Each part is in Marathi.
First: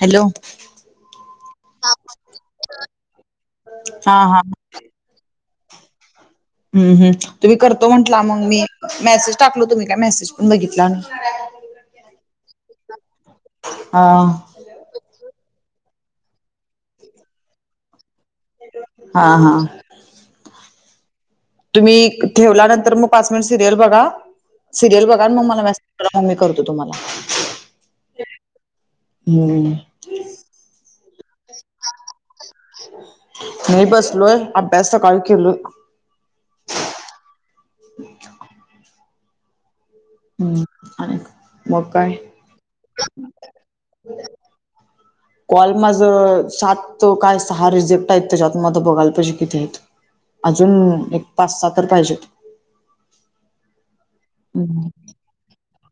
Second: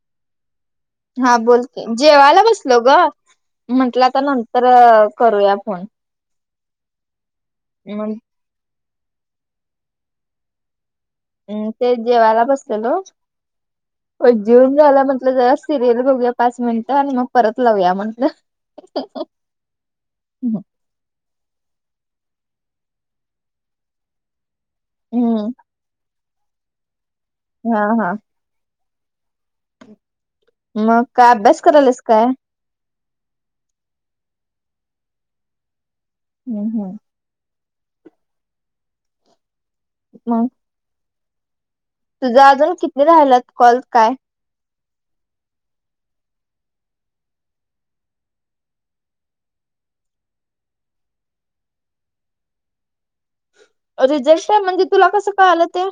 हॅलो. हा बोल की जेवायला बसलो ग म्हटलं हा आता हा नंतर करूया फोन. हम्म हम तुम्ही करतो म्हंटला मग मी मेसेज टाकलो तुम्ही काय मेसेज पण बघितला नाही. हम्म तेच जेवायला बसलेलो. हा. जेऊन झालं म्हटलं जरा सिरियल बघूया पाच मिनिटं आणि मग परत लावूया म्हंटलं. हा हा हम्म. तुम्ही ठेवला नंतर मग पाच मिनिट सिरियल बघा सिरियल बघा आणि मग हम्म मला मेसेज करा. मग मी करतो तुम्हाला. हा हा. हम्म. मग काय अभ्यास करायलास काय. नाही बसलोय अभ्यास सकाळी केलो. हम्म हम्म. अच्छा मग हम्म आणिक मग काय? तुझा अजून किती राहिलात कॉल काय? कॉल माझं सात काय सहा रिझेक्ट आहेत त्याजात म आता बघायला पाहिजे किती आहेत. अजून एक पाच-सहा तर पाहिजे. रिजेक्ट आहे म्हणजे तुला कसं कळालं ते?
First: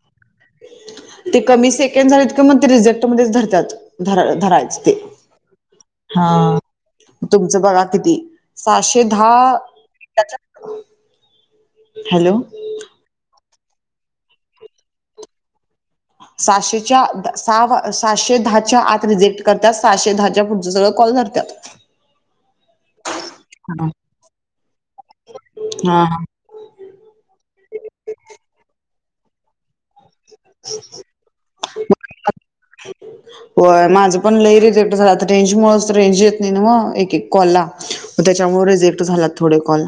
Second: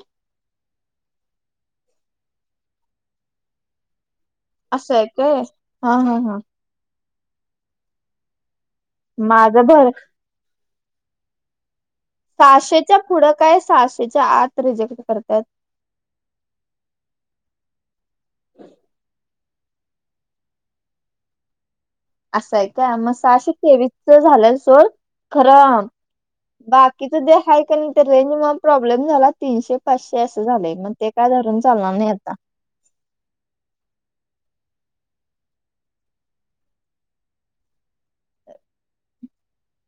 ते कमी सेकंड झालेत कि मग ते रिजेक्ट मध्येच धरत्यात. धरळ धरायचा ते हा. तुमचा बघा किती सहाशे दहा. माझं [inaudible] भर हॅलो सहाशेच्या पुढं काय सहाशेच्या आत रिजेक्ट करत्यात. सहाशेच्या द सहावा सहाशे दहाच्या आत रिजेक्ट करता सहाशे दहाच्या पुढचं सगळं कॉल धरत्यात. असंय काय म सहाशे हा तेवीसचा झालं सोड खरं हा बाकीचा दे हाय का नाही तर रेंजमुळं प्रॉब्लेम झालात तीनशे पाचशे असं झालंय मग ते काय धरून चालणार नाही आता. होय माझं पण लई रिजेक्ट झालं आता रेंजमुळं रेंज येत नाय ना म एक एक कॉलला पण त्याच्यामुळे रिजेक्ट झाल्यात थोडे कॉल.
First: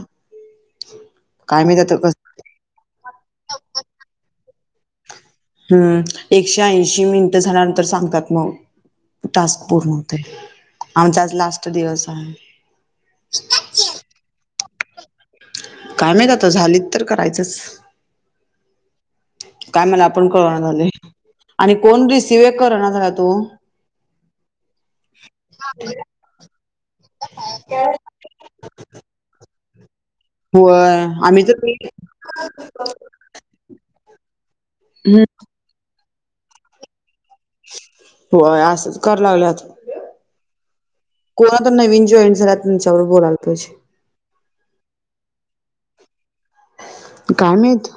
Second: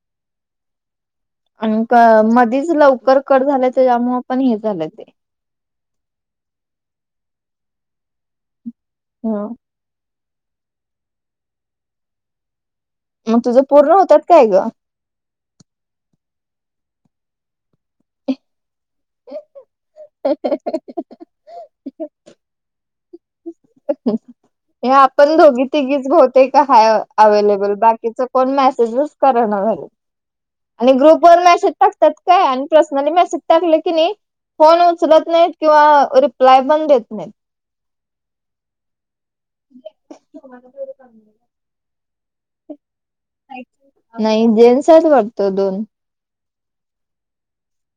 काय माहित आणि आता का कसं मधीच लवकर कड झालाय त्याज्यामुळं पण हे झालय ते. हम्म एकशे ऐंशी मिनिटं झाल्यानंतर सांगतात मग ह टास्क पूर्ण ते आमचा आज लास्ट दिवस आहे. मग तुझं पूर्ण होतात काय गं? काय माहित आता झालीत तर करायचंच. काय म्हणा आपण कळणा झाले आणि कोण रिसिव करणार झाला तू. हे आपण दोघी तिघीच बहू तेक हाय अवेलेबल बाकीचे कोण मेसेजेस करयना झालंय. आणि होय ग्रुप आम्ही वर तर मेसेज टाकतात काय आणि पर्सनली मेसेज टाकले की नाही फोन हम्म उचलत नाहीत किंवा रिप्लाय पण देत नाहीत. होय असच कर लागल्यात. [inaudible] कोण आत्ता नवीन जॉईन झाले त्यांच्याबरोबर बोलाल. [unintelligible] नाही जेंट्स आहेत वाटतं दोन. काय माहीत.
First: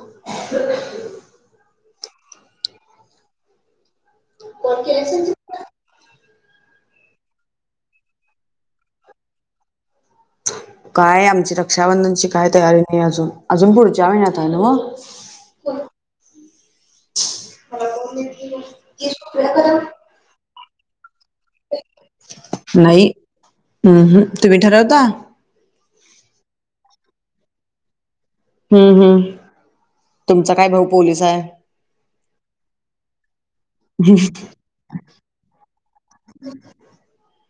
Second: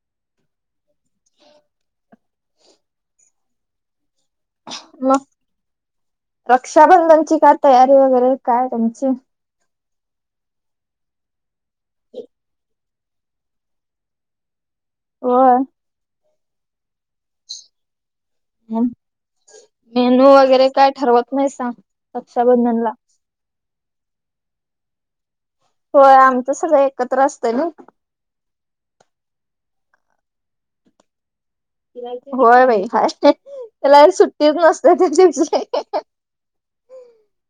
मग रक्षाबंधनाची काय तयारी वगैरे काय तुमची? काय आमची रक्षाबंधनाची काय तयारी नाही अजून अजून पुढच्या महिन्यात हाय ना हो. होय. [unintelligible] मेनू वगैरे काय ठरवत नाहीसा? नाही उम्म हम्म तुम्ही ठरवता? होय आमचं सगळं एकत्र असतंय ना. हम्म हम्म तुमचा काय भाऊ पोलीस आहे? होय बाय हाय त्याला एक सुट्टीच नसत्या त्यादिवशी.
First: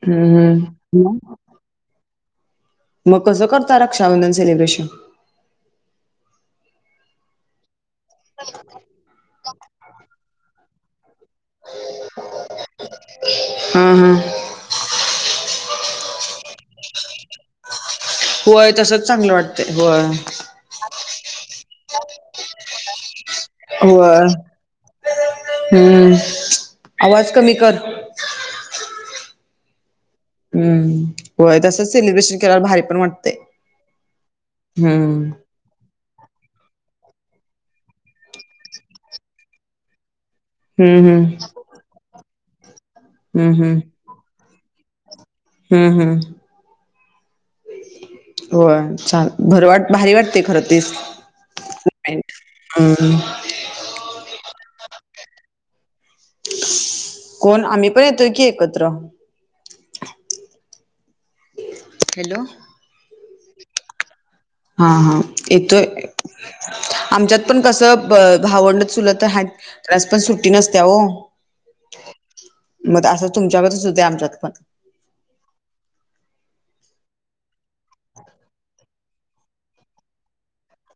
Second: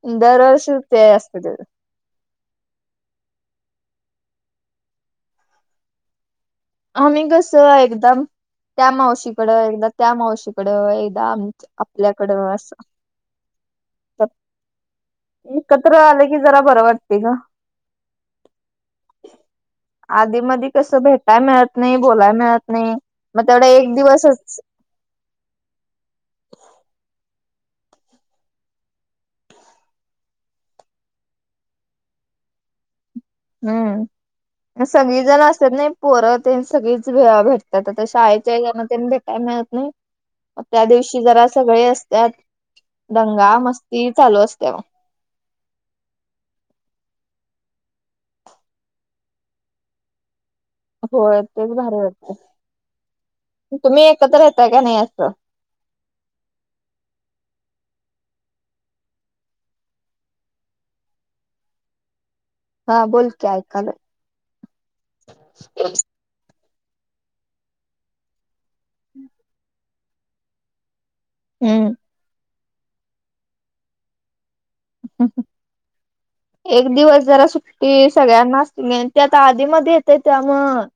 हम्म दरवर्षीचा ते हम्म असतं त्याचं. म कसं करता रक्षाबंधन सेलिब्रेशन? आम्ही कसं एकदम [unintelligible] त्या मावशीकडे एकदा त्या मावशीकडे एकदा आमच्या आपल्याकडं असं. हा हा. एकत्र आले की जरा बरं वाटतंय गं. तसंच चांगलं वाटतंय होय. तसं भेटाय मिळत नाही बोलायला मिळत नाही. मग तेवढा एक होय दिवसच हम्म आवाज कमी कर. हम्म होय तसंच सेलिब्रेशन केल्यावर भारी पण वाटतंय. हम्म मग सगळी हम्म जण अस चत नाय पोरं तेन सगळीच भे भेटतात आत्ता शाळेच्या याने तेन भेटाय मिळत नाही. त्या हम्म दिवशी हम्म जरा सगळी असत्यात हम्म दंगा हम्म मस्ती चालू असत्या म. हम्म हम्म. होय छान बरं वाट भारी वाटतंय खरं तर. तीस होय तेच भारी एंड वाटते हम्म. तुम्ही एकत्र राहताय काय नाही असं. कोण आम्ही पण येतोय की एकत्र. हॅलो. हा बोल की ऐकायलोय. हा हा येतोय आमच्यात पण कसं ब भावंड चुलत आहेत त्यालास पण सुट्टी नसत्या हो. हम्म मग त्या असं तुमच्या गतच होतय आमच्यात पण. [unintelligible] एक दिवस जरा सुट्टी सगळ्यांना [unintelligible] त्या आता आधी मध्ये येत त्यामूळं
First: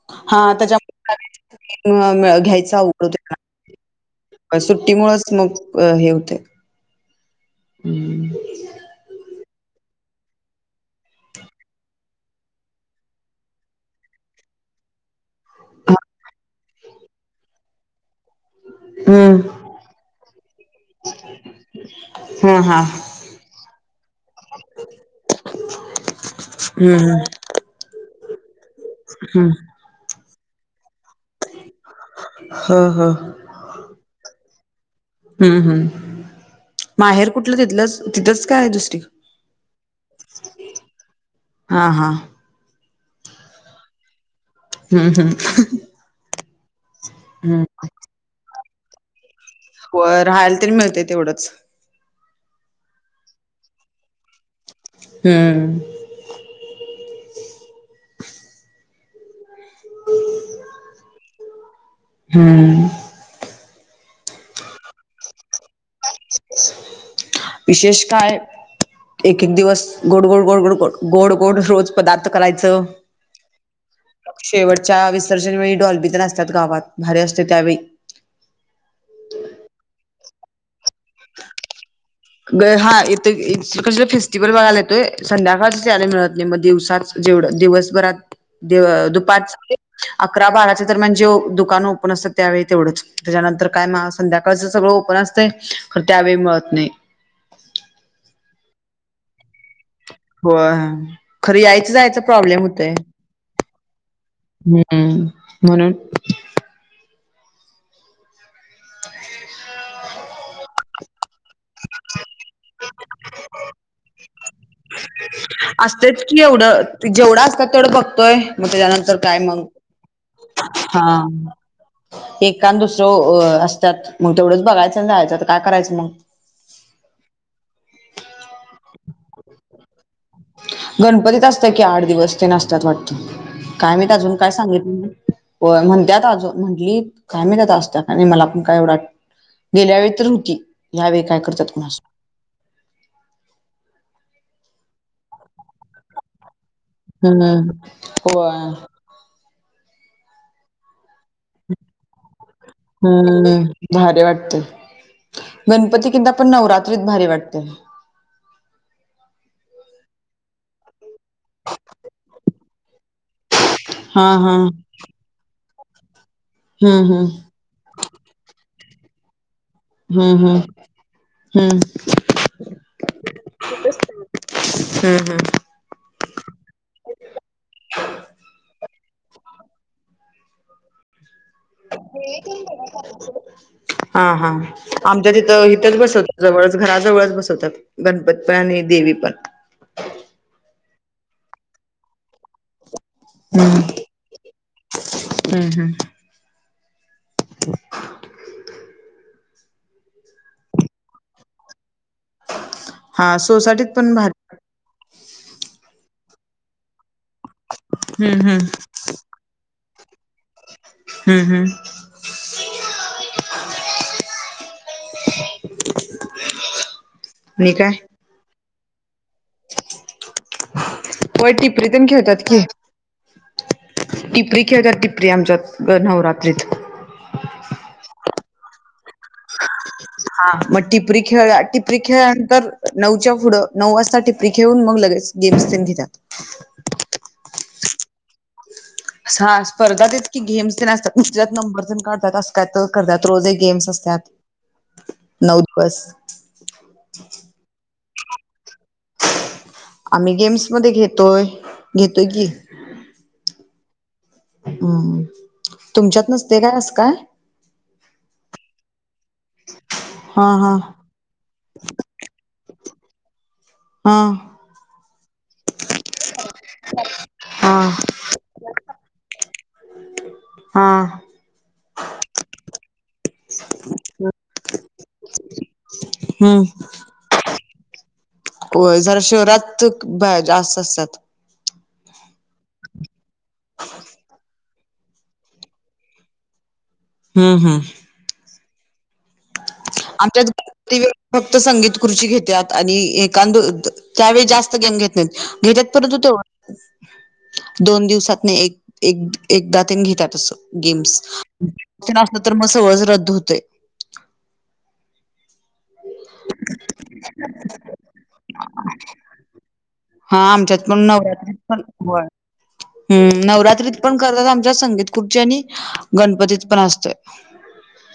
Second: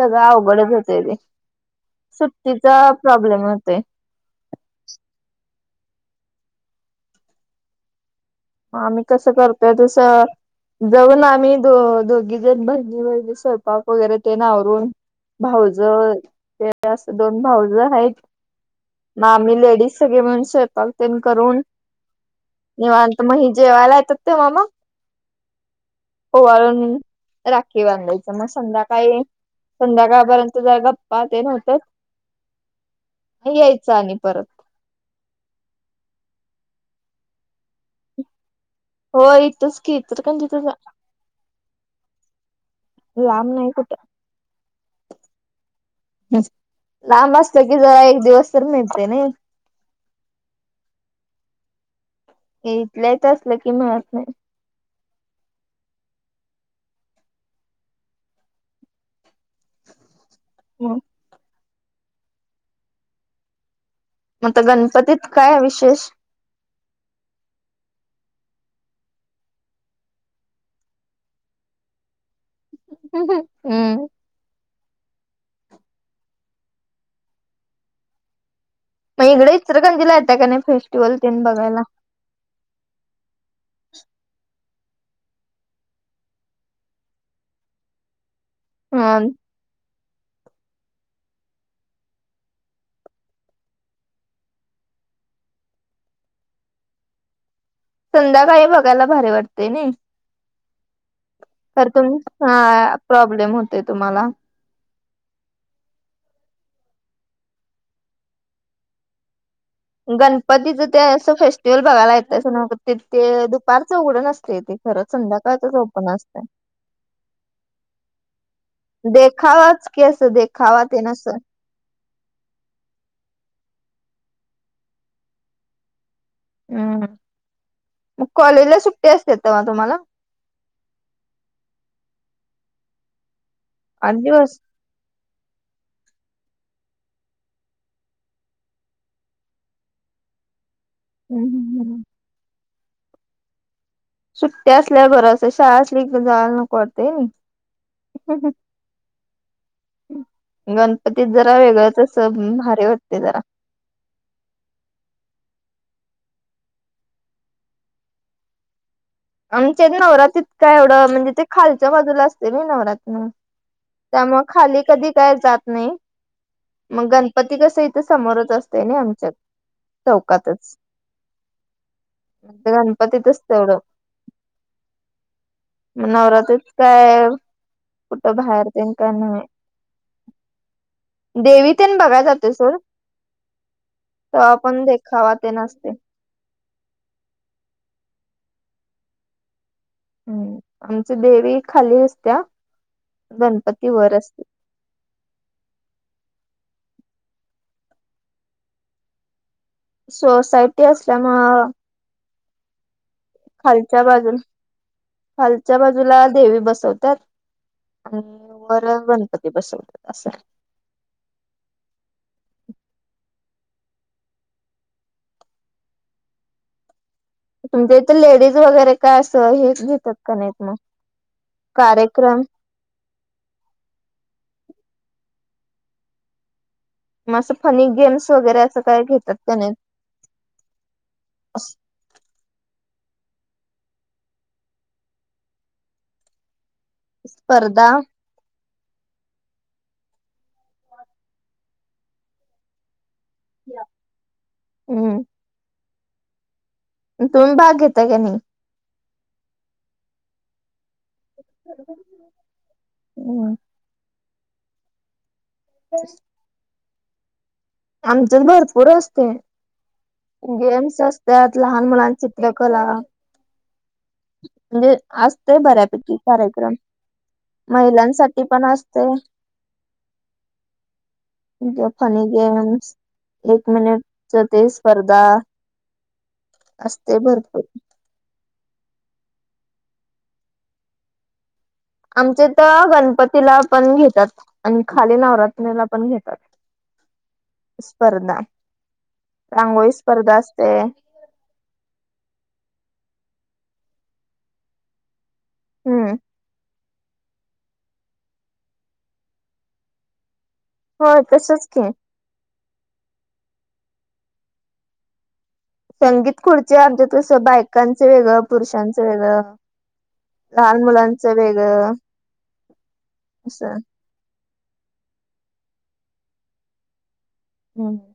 सगळं हां अवघडच होतय ते त्याच्यामुळे सुट्टीचा प्रॉब्लेम होतोय. काय सुट्टीमुळच मग हे अ होतंय हम्म. म आम्ही कसं करतोय तसं जाऊन आम्ही दो दोघीजण बहिणी बहिणी स्वयंपाक वगैरे तेन आवरून भावजा ते असं दोन भावजा आहे की. म हम्म. आम्ही लेडीज सगळे मिळून स्वयंपाक तेन करून हां हां निवां त म हे जेवायला येतात तेव्हा मग ओवाळून हम्म हम्म राखी बांधायचं म संध्याकाळी हम्म. संध्याकाळ पर्यंत जर जात पाहते नव्हत्यात ह ह यायचं आणि परत. हम्म हम्म माहेर कुठलं तिथलंच तिथंच काय दुस हो इथच कि इचलकरंजीतच हां हां लांब नाही कुठं. हम्म हम्म. हम्म लांब असतं की एक दिवस तरी मिळते नाही. होय राहायला तरी मिळतं तेवढच. इथल्या इथं असलं की मिळत नाय. हम्म. मंग हां. म आता गणपतीत काय विशेष? विशेष काय एक एक दिवस गोड गोड गोड गोड गोड गोड गोड रोज पदार्थ करायचं. हम्म. शेवटच्या विसर्जनवेेळी डॉल्बीतेन असत्या गावात भारी असतं त्यावेळी. म इकडं इचलकरंजीला येता का नाय फेस्टिवल तेन बघायला. म येते इचलकरंजीला फेस्टिवल बघायला संध्याकाळचे जायला भेटत नाही दिवसाचं. जेवढं दिवसभरात हा दुपार अकरा बाराच्या दरम्यान जे दुकान ओपन असतात त्यावेळी तेवढंच. त्याच्यानंतर काय म संध्याकाळच सगळं ओपन असत. खरं त्यावेळी मिळत नाही. संध्याकाळी बघायला भारी वाटते नाही. बरं खरं तर यायचं तुम जायचं प्रॉब्लेम होतय. हा प्रॉब्लेम होतोय तुम्हाला. हम्म म्हणून [inaudible] गणपतीचे फेस्टिवल ते असं बघायला येतंय ते दुपारचं उघडं नसतं. संध्या असते की एवढं जेवढं असतात तेवढं बघतोय. मग त्याच्यानंतर काय मग खावाच क असं दे खावा ते नस एखाद दुसरं असतात तेवढेच करायचं आणि जायचं काय करायचं मग? हा कॉलेजला सुट्ट्या असतात मग तुम्हाला गणपतीत असतं की आठ दिवस ते नसतात वाटतं. काय माहित आठ अजून काय दिवस सांगितलं हो म्हणत्यात अजून म्हटली कामी त्या असत मला पण काय एवढं गेल्या वेळी तर होती ह्यावेेळी काय हम्म करतात हम्म कुणा हम्म सुट्टी असल्या बरचं शाळा असली जा न हम्म हो. गणपतीत जरा वेगळंच अस हम्म भारी वाटते गणपती किंद पण नवरात्रीत भारी वाटते. आमच्या नवराततका एवढं म्हणजे ते खालच्या बाजूला असते मी नवरात. हा त्यामुळे हा खाली कधी काय जात नाही. हम्म मग हम्म गणपती कसं इथ समोरच असते ना आमच्यात. हम्म हम्म चौकातच हम्म तर गणपतीतच तेवढं हम्म हम्म. मग नवरात्रीच काय कुठं बाहेर ते नाय देवीतण बघाय जातो सर हा हा आमच्या देखावा तेन तिथं असतोय इथंच बसत जवळच घराजवळच बसवतात गणपती पण आणि देवी पण. हम्म आमच्या देवी खाली असत्या हम्म गणपती वर असते. हम्म हम्म. [inaudible] सोसायटी असल्या मूळ हा सोसायटीत खालच्या पण बाजूला भारी खालच्या बाजूला देवी बसवतात. आणि हम्म हम्म वर गणपती बसवतात असं. हम्म हम्म. [inaudible] आणि काय तुमच्या इथे लेडीज वगैरे काय असं हे घेतात का नाहीत मग होय टिपरी तेन कार्यक्रम. खेळतात की टिपरी खेळतात टिपरी आमच्या नवरात्रीत. मग असं फनी गेम्स वगैरे असं काय घेतात त्याने हा मग टिपरी खेळ टिपरी खेळल्यानंतर नऊच्या पुढं नऊ वाजता टिपरी खेळून मग लगेच. गेम्स त्यांनी घेतात. [inaudible] स्पर्धा हा स्पर्धा तेच की गेम्स तेन असतात त्यात नंबर तेन काढतात असा. का तर करतात रोज गेम्स असतात हम्म नऊ दिवस तुम्ही भाग घेता की नाही. आम्ही गेम्स मध्ये घेतोय घेतोय की हुं. हम्म तुमच्यात नसतय काय अस काय? आमच्यात भरपूर असतय हा हा गेम्स अस त्यात लहान मुलानं चित्रकला हा. म्हणजे असतय बऱ्यापैकी कार्यक्रम हा महिलांसाठी पण असतोय हां. त्यात फनी गेम्स एक मिनिटच ते स्पर्धा हम्म. असतय भरपूर होय जरा शहरात बाया जास्त असतेत. आमचेत गणपतीला पण घेतात आणि खाली नवरात्रीला पण घेतात. हमं. हमं. स्पर्धा रांगोळी स्पर्धा आमच्यात असते ते फक्त संगीत खुर्ची घेतात आणि एकान त्यावेळी जास्त गेम घेत घेतात हम्म परंतु तेवढ दोन दिवसातन एक एकदा तेन घेतात असं. गेम्स होय तसच [unintelligible] की असल तर मग सगळंच रद्द होतय. संगीत खुर्ची आमच्यात खस बायकांचं वेगळं पुरुषांचं वेगळं. हा लहान आमच्यात पण मुलांचं नवरात्री पण वेगळं ह् असं नवरात्री पण करतात आमच्या संगीत खुर्ची आणि गणपतीत पण असतय. हम्म.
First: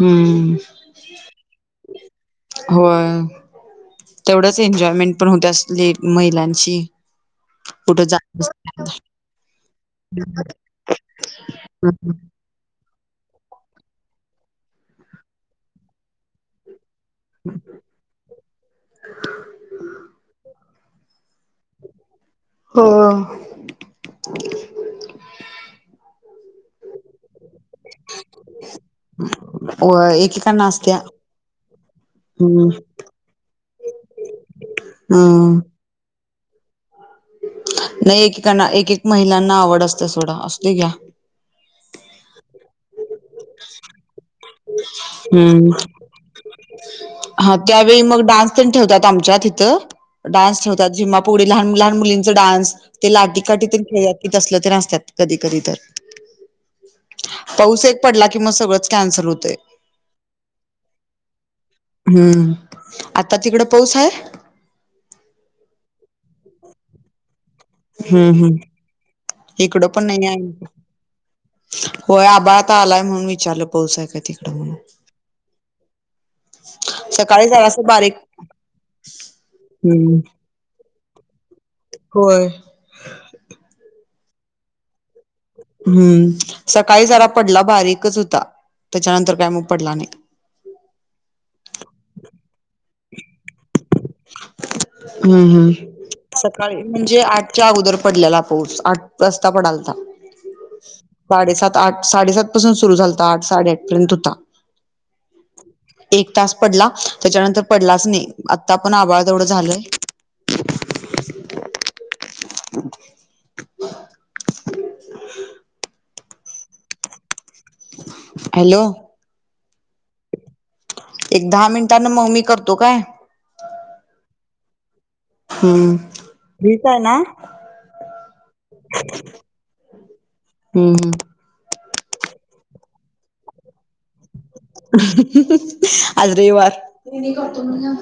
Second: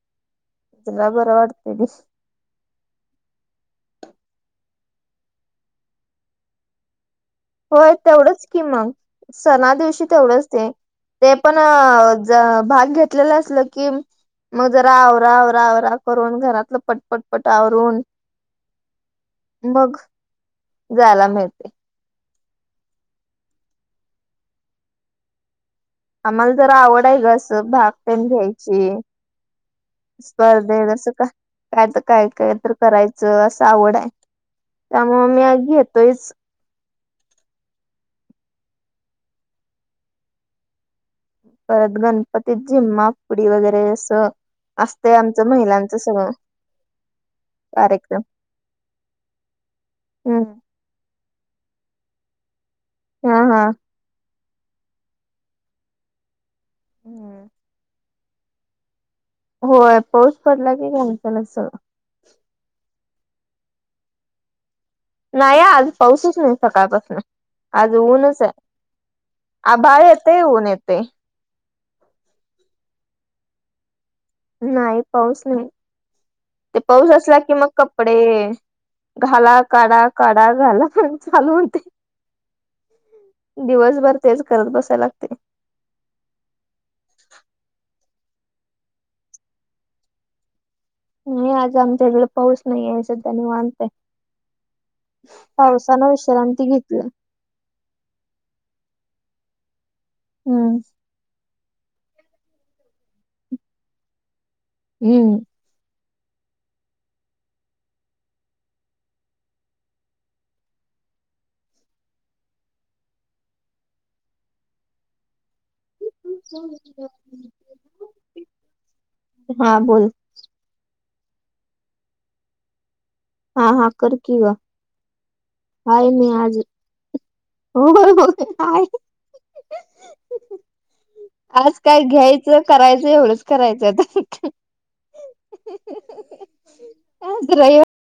हम्म. तिला बरं वाटतंय [unintelligible] होय तेवढंच एन्जॉयमेंट पण होतयाच. लेट मैलांची होय तेवढंच कि मग सणा दिवशी तेवढंच ते ते पण भाग घेतलेलं असल की मग जरा आवरा आवरा आवरा करून घरातलं पट पटपटा आवरून मग जायला मिळतय. हो. आम्हाला जरा आवड आहे अस भाग तेन घ्यायची. व एकेकांना असत्या स्पर्धेतसं काय काय काय हम्म तर करायचं असं आवड आहे. त्यामुळे मी आ हम्म घेतोयच. नाही एकेकाना एक एक महिलांना आवड असते सोडा असू दे घ्या. परत गणपतीत झिम्मा फुगडी वगैरे असं असतय आमचं हम्म महिलांचं सगळं. हा त्यावेळी मग कार्यक्रम डान्स ठेवतात आमच्या तिथं हम्म डान्स ठेवतात झिम्मा फु फुगडी लहान लहान मुलींचा डान्स ते हा लाटी हा काठी तेन खेळतात. तसलं तरी असतात, कधी, कधी तर हम्म पाऊस, एक पडला की म सगळच कॅन्सल हो व्हय, पाऊस पडला की, घ्यान पण असं हम्म, आता तिकडं पाऊस आहे? नाही आज, पाऊसच नाही सकाळपासन आज ऊनच हम्म आहे, हम्म आभाळ येतय, ऊन येतय व्हय, आबा आता आलाय, म्हणून विचारलं, पाऊस का ती नाही पाऊस नाही ते पाऊस असला सकाळी की, मग जरासं कपडे बारीक घाला, काढा, हम्म काढ काय झालं? फोन चालू होउ दे व्हय दिवसभर तेच करत बसायला लागते. हम्म, सकाळी जरा पडला, बारीकच होता, त्याच्यानंतर काय मग पडला नाही. नाही, आज आमच्या इकडे पाऊस नाही आहे, सध्या निंवात हाय. हम्म, हम्म, विश्रांती सकाळी घेतली म्हणजे आठ च्या अगोदर पडलेला पाऊस, आज जास्त पडालता, हम्म साडेसात आठ, साडेसात पासून सुरु झालता, आठ साडेआठ पर्यंत होता. हम्म एक तास पडला, त्याच्यानंतर पडलाच नाही, आता पण आभाळ तेवढं झालंय. [inaudible] [unintelligible] हॅलो हा, बोल एक दहा मिनिटांन म मी करतो, काय हा, हा, कर की गं हम्म. हाय मी आजून, फ्रीच आहे ना? हो बरोबर काय? हम्म आज काय घ्यायचं, करायचं, एवढंच करायचं आता. आज रविवार आज रविवार